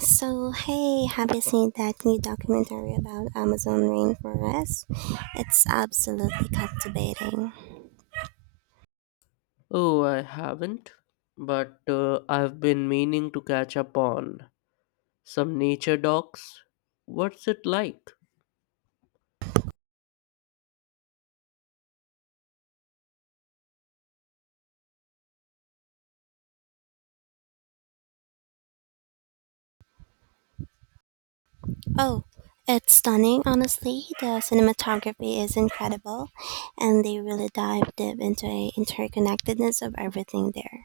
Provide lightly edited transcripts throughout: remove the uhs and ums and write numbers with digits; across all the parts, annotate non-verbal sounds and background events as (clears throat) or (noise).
So, hey, have you seen that new documentary about Amazon rainforest? It's absolutely captivating. Oh, I haven't, but I've been meaning to catch up on some nature docs. What's it like? Oh, it's stunning, honestly. The cinematography is incredible, and they really dive deep into the interconnectedness of everything there.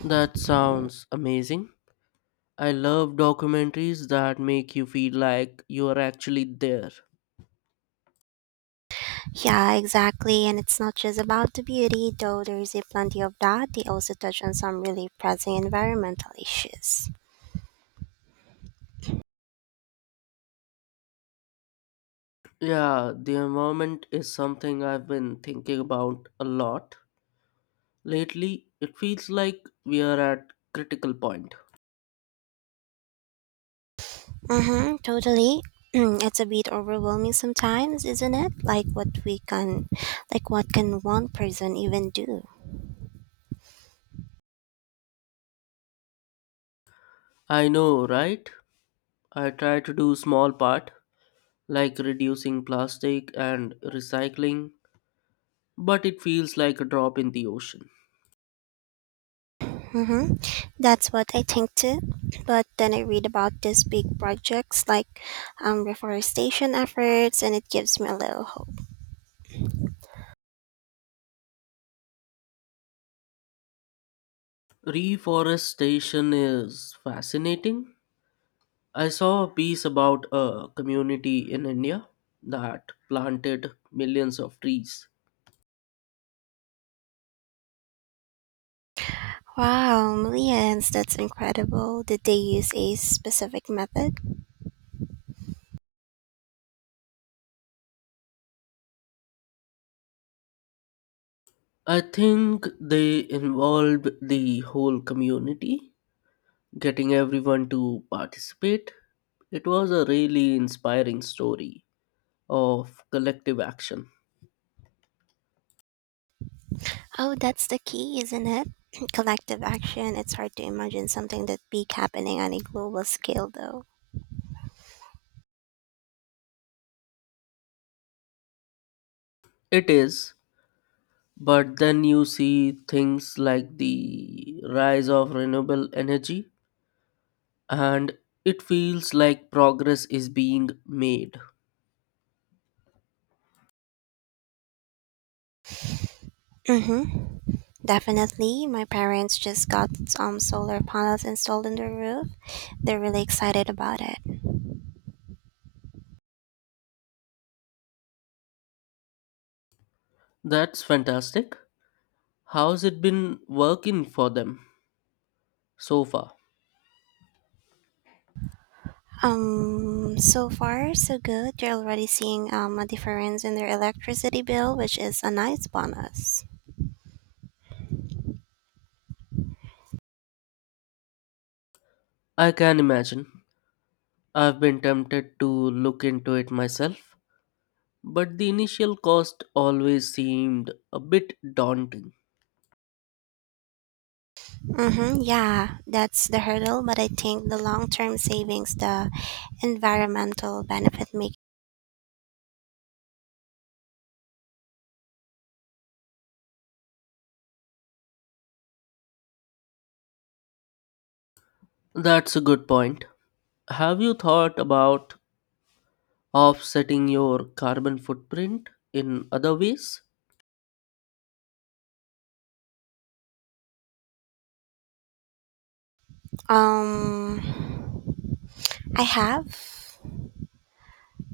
That sounds amazing. I love documentaries that make you feel like you are actually there. Yeah, exactly. And it's not just about the beauty, though there is a plenty of that. They also touch on some really pressing environmental issues. Yeah, the environment is something I've been thinking about a lot. Lately, it feels like we are at critical point. Mm-hmm, totally. (clears throat) It's a bit overwhelming sometimes, isn't it? Like what can one person even do? I know, right? I try to do small part like reducing plastic and recycling, but it feels like a drop in the ocean. Mm-hmm. That's what I think too. But then I read about these big projects like reforestation efforts, and it gives me a little hope. Reforestation is fascinating. I saw a piece about a community in India that planted millions of trees. Wow, millions! That's incredible. Did they use a specific method? I think they involved the whole community, getting everyone to participate. It was a really inspiring story of collective action. Oh, that's the key, isn't it? (clears throat) Collective action. It's hard to imagine something that big happening on a global scale, though. It is, but then you see things like the rise of renewable energy and it feels like progress is being made. Mm-hmm. Definitely, my parents just got some solar panels installed on the roof. They're really excited about it. That's fantastic. How's it been working for them so far? So far so good. They're already seeing a difference in their electricity bill, which is a nice bonus. I can imagine. I've been tempted to look into it myself, but the initial cost always seemed a bit daunting. Mm-hmm, yeah, that's the hurdle, but I think the long-term savings, the environmental benefit make. That's a good point. Have you thought about offsetting your carbon footprint in other ways? Um, I have.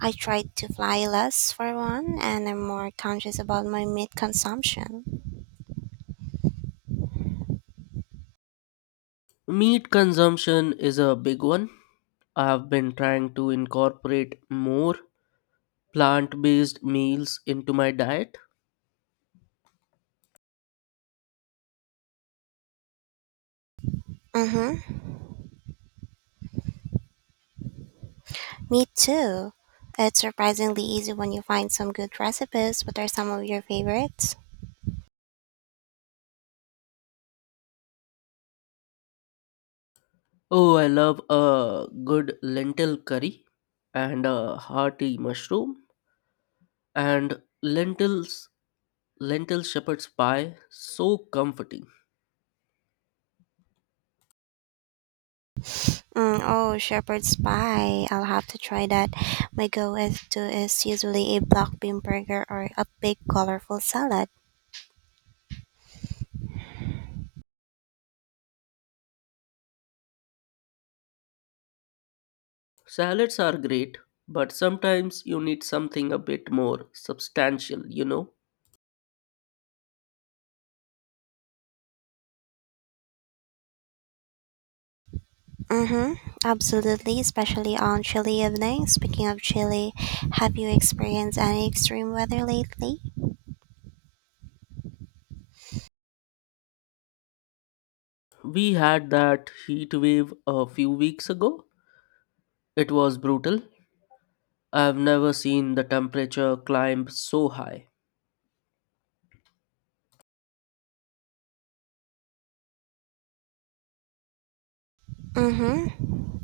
I tried to fly less for one, and I'm more conscious about my meat consumption. Meat consumption is a big one. I've been trying to incorporate more plant based meals into my diet. Mm-hmm. Me too. It's surprisingly easy when you find some good recipes. What are some of your favorites? Oh, I love a good lentil curry and a hearty mushroom and lentil shepherd's pie. So comforting. Mm, oh, shepherd's pie. I'll have to try that. My go-to is usually a black bean burger or a big colorful salad. Salads are great, but sometimes you need something a bit more substantial. Mm-hmm. Absolutely, especially on chilly evenings. Speaking of chilly, have you experienced any extreme weather lately? We had that heat wave a few weeks ago. It was brutal. I've never seen the temperature climb so high. Mm-hmm.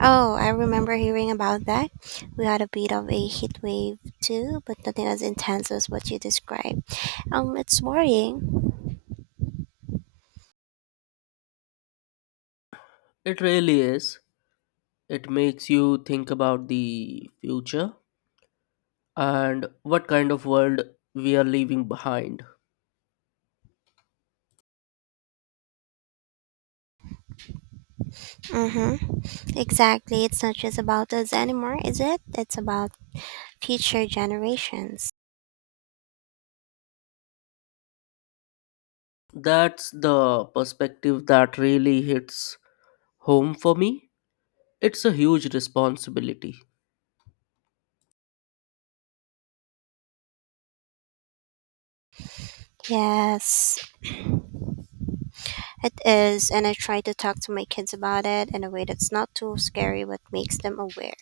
Oh, I remember hearing about that. We had a bit of a heat wave too, but nothing as intense as what you described. It's worrying. It really is. It makes you think about the future and what kind of world we are leaving behind. Mm-hmm. Exactly. It's not just about us anymore, is it? It's about future generations. That's the perspective that really hits home for me. It's a huge responsibility. Yes, it is, and I try to talk to my kids about it in a way that's not too scary but makes them aware.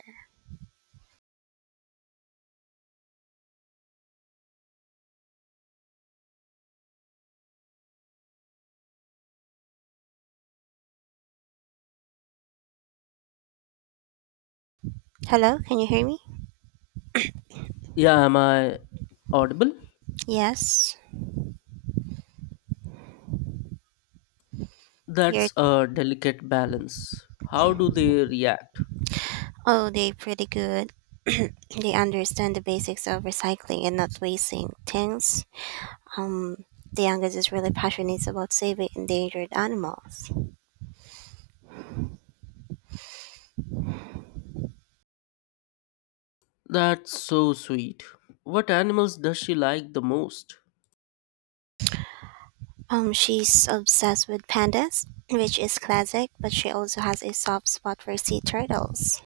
Hello, can you hear me? Yeah, am I audible? Yes. You're That's a delicate balance. How do they react? Oh, they pretty good. (clears throat) They understand the basics of recycling and not wasting things. Um, the youngest is really passionate about saving endangered animals. That's so sweet. What animals does she like the most? She's obsessed with pandas, which is classic, but she also has a soft spot for sea turtles.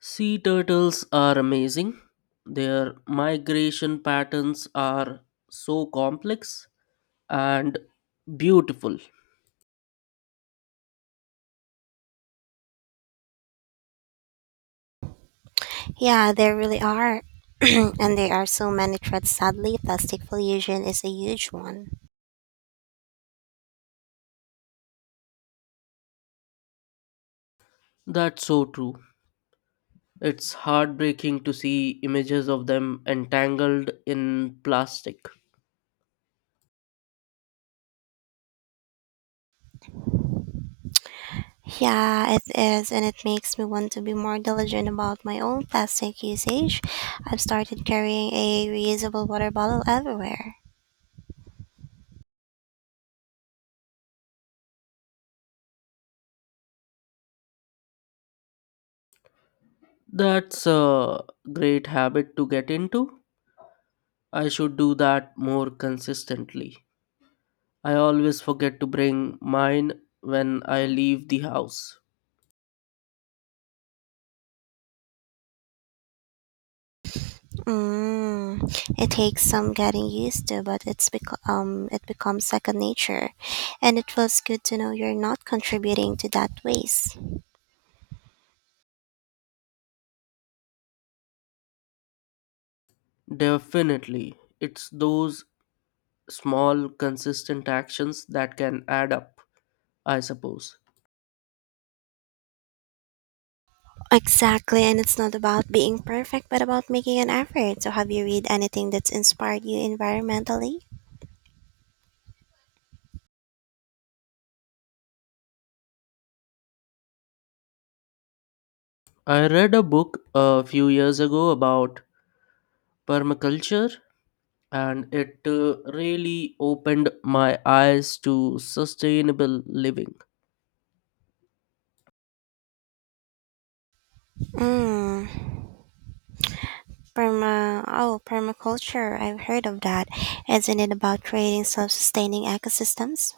Sea turtles are amazing. Their migration patterns are so complex and beautiful. Yeah, there really are. (clears throat) And there are so many threats. Sadly, plastic pollution is a huge one. That's so true. It's heartbreaking to see images of them entangled in plastic. Yeah, it is, and it makes me want to be more diligent about my own plastic usage. I've started carrying a reusable water bottle everywhere. That's a great habit to get into. I should do that more consistently. I always forget to bring mine when I leave the house. Mm, it takes some getting used to, but it becomes second nature, and it feels good to know you're not contributing to that waste. Definitely. It's those small, consistent actions that can add up, I suppose. Exactly, and it's not about being perfect, but about making an effort. So, have you read anything that's inspired you environmentally? I read a book a few years ago about permaculture, and it really opened my eyes to sustainable living. Mm. Oh, permaculture. I've heard of that. Isn't it about creating self-sustaining ecosystems?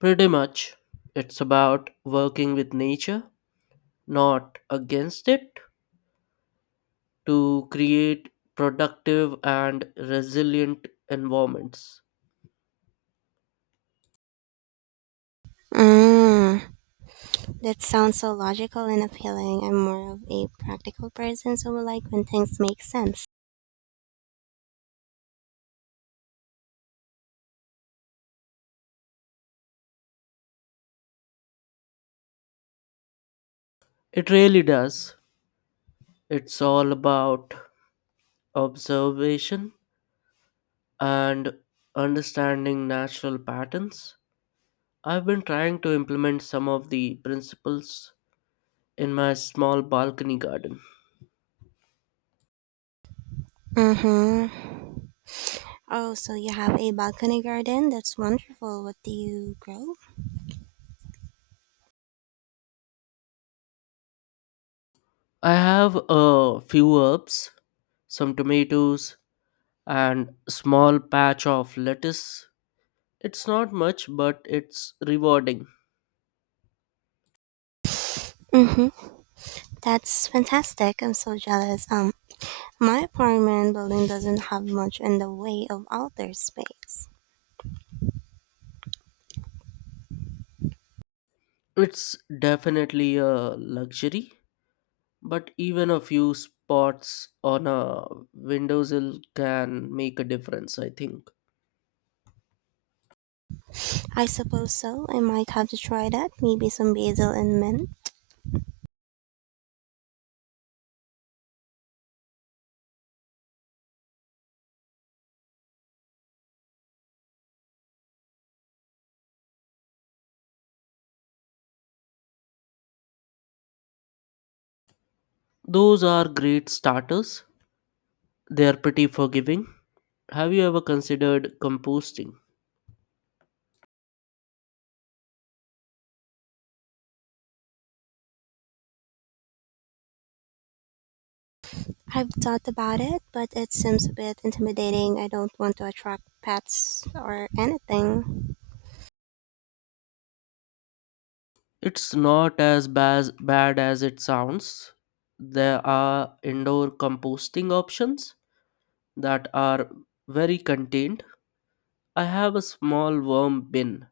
Pretty much, it's about working with nature, not against it, to create productive and resilient environments. Mm, that sounds so logical and appealing. I'm more of a practical person, so I like when things make sense. It really does. It's all about observation and understanding natural patterns. I've been trying to implement some of the principles in my small balcony garden. Mm-hmm. Oh, so you have a balcony garden? That's wonderful. What do you grow? I have a few herbs, some tomatoes, and small patch of lettuce. It's not much, but it's rewarding. Mm-hmm. That's fantastic. I'm so jealous. My apartment building doesn't have much in the way of outdoor space. It's definitely a luxury, but even a few spots on a windowsill can make a difference, I think. I suppose so. I might have to try that. Maybe some basil and mint. Those are great starters. They are pretty forgiving. Have you ever considered composting? I've thought about it, but it seems a bit intimidating. I don't want to attract pets or anything. It's not as bad as it sounds. There are indoor composting options that are very contained. I have a small worm bin.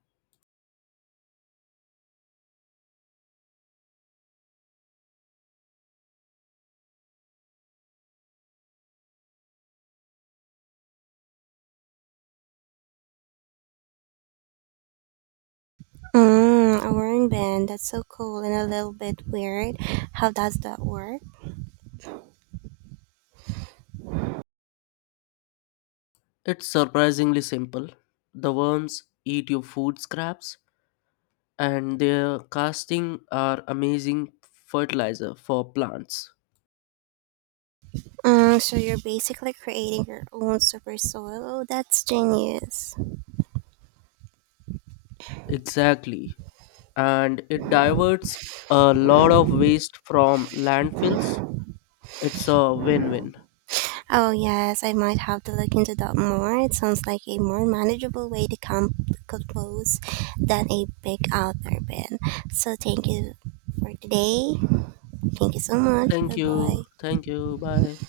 Mm, a wearing band. That's so cool and a little bit weird. How does that work? It's surprisingly simple. The worms eat your food scraps, and their casting are amazing fertilizer for plants. Mm, so you're basically creating your own super soil. Oh, that's genius. Exactly. And it diverts a lot of waste from landfills. It's a win win. Oh, yes, I might have to look into that more. It sounds like a more manageable way to compose than a big outdoor bin. So, thank you for today. Thank you so much. Bye Thank you. bye. Thank you. Bye.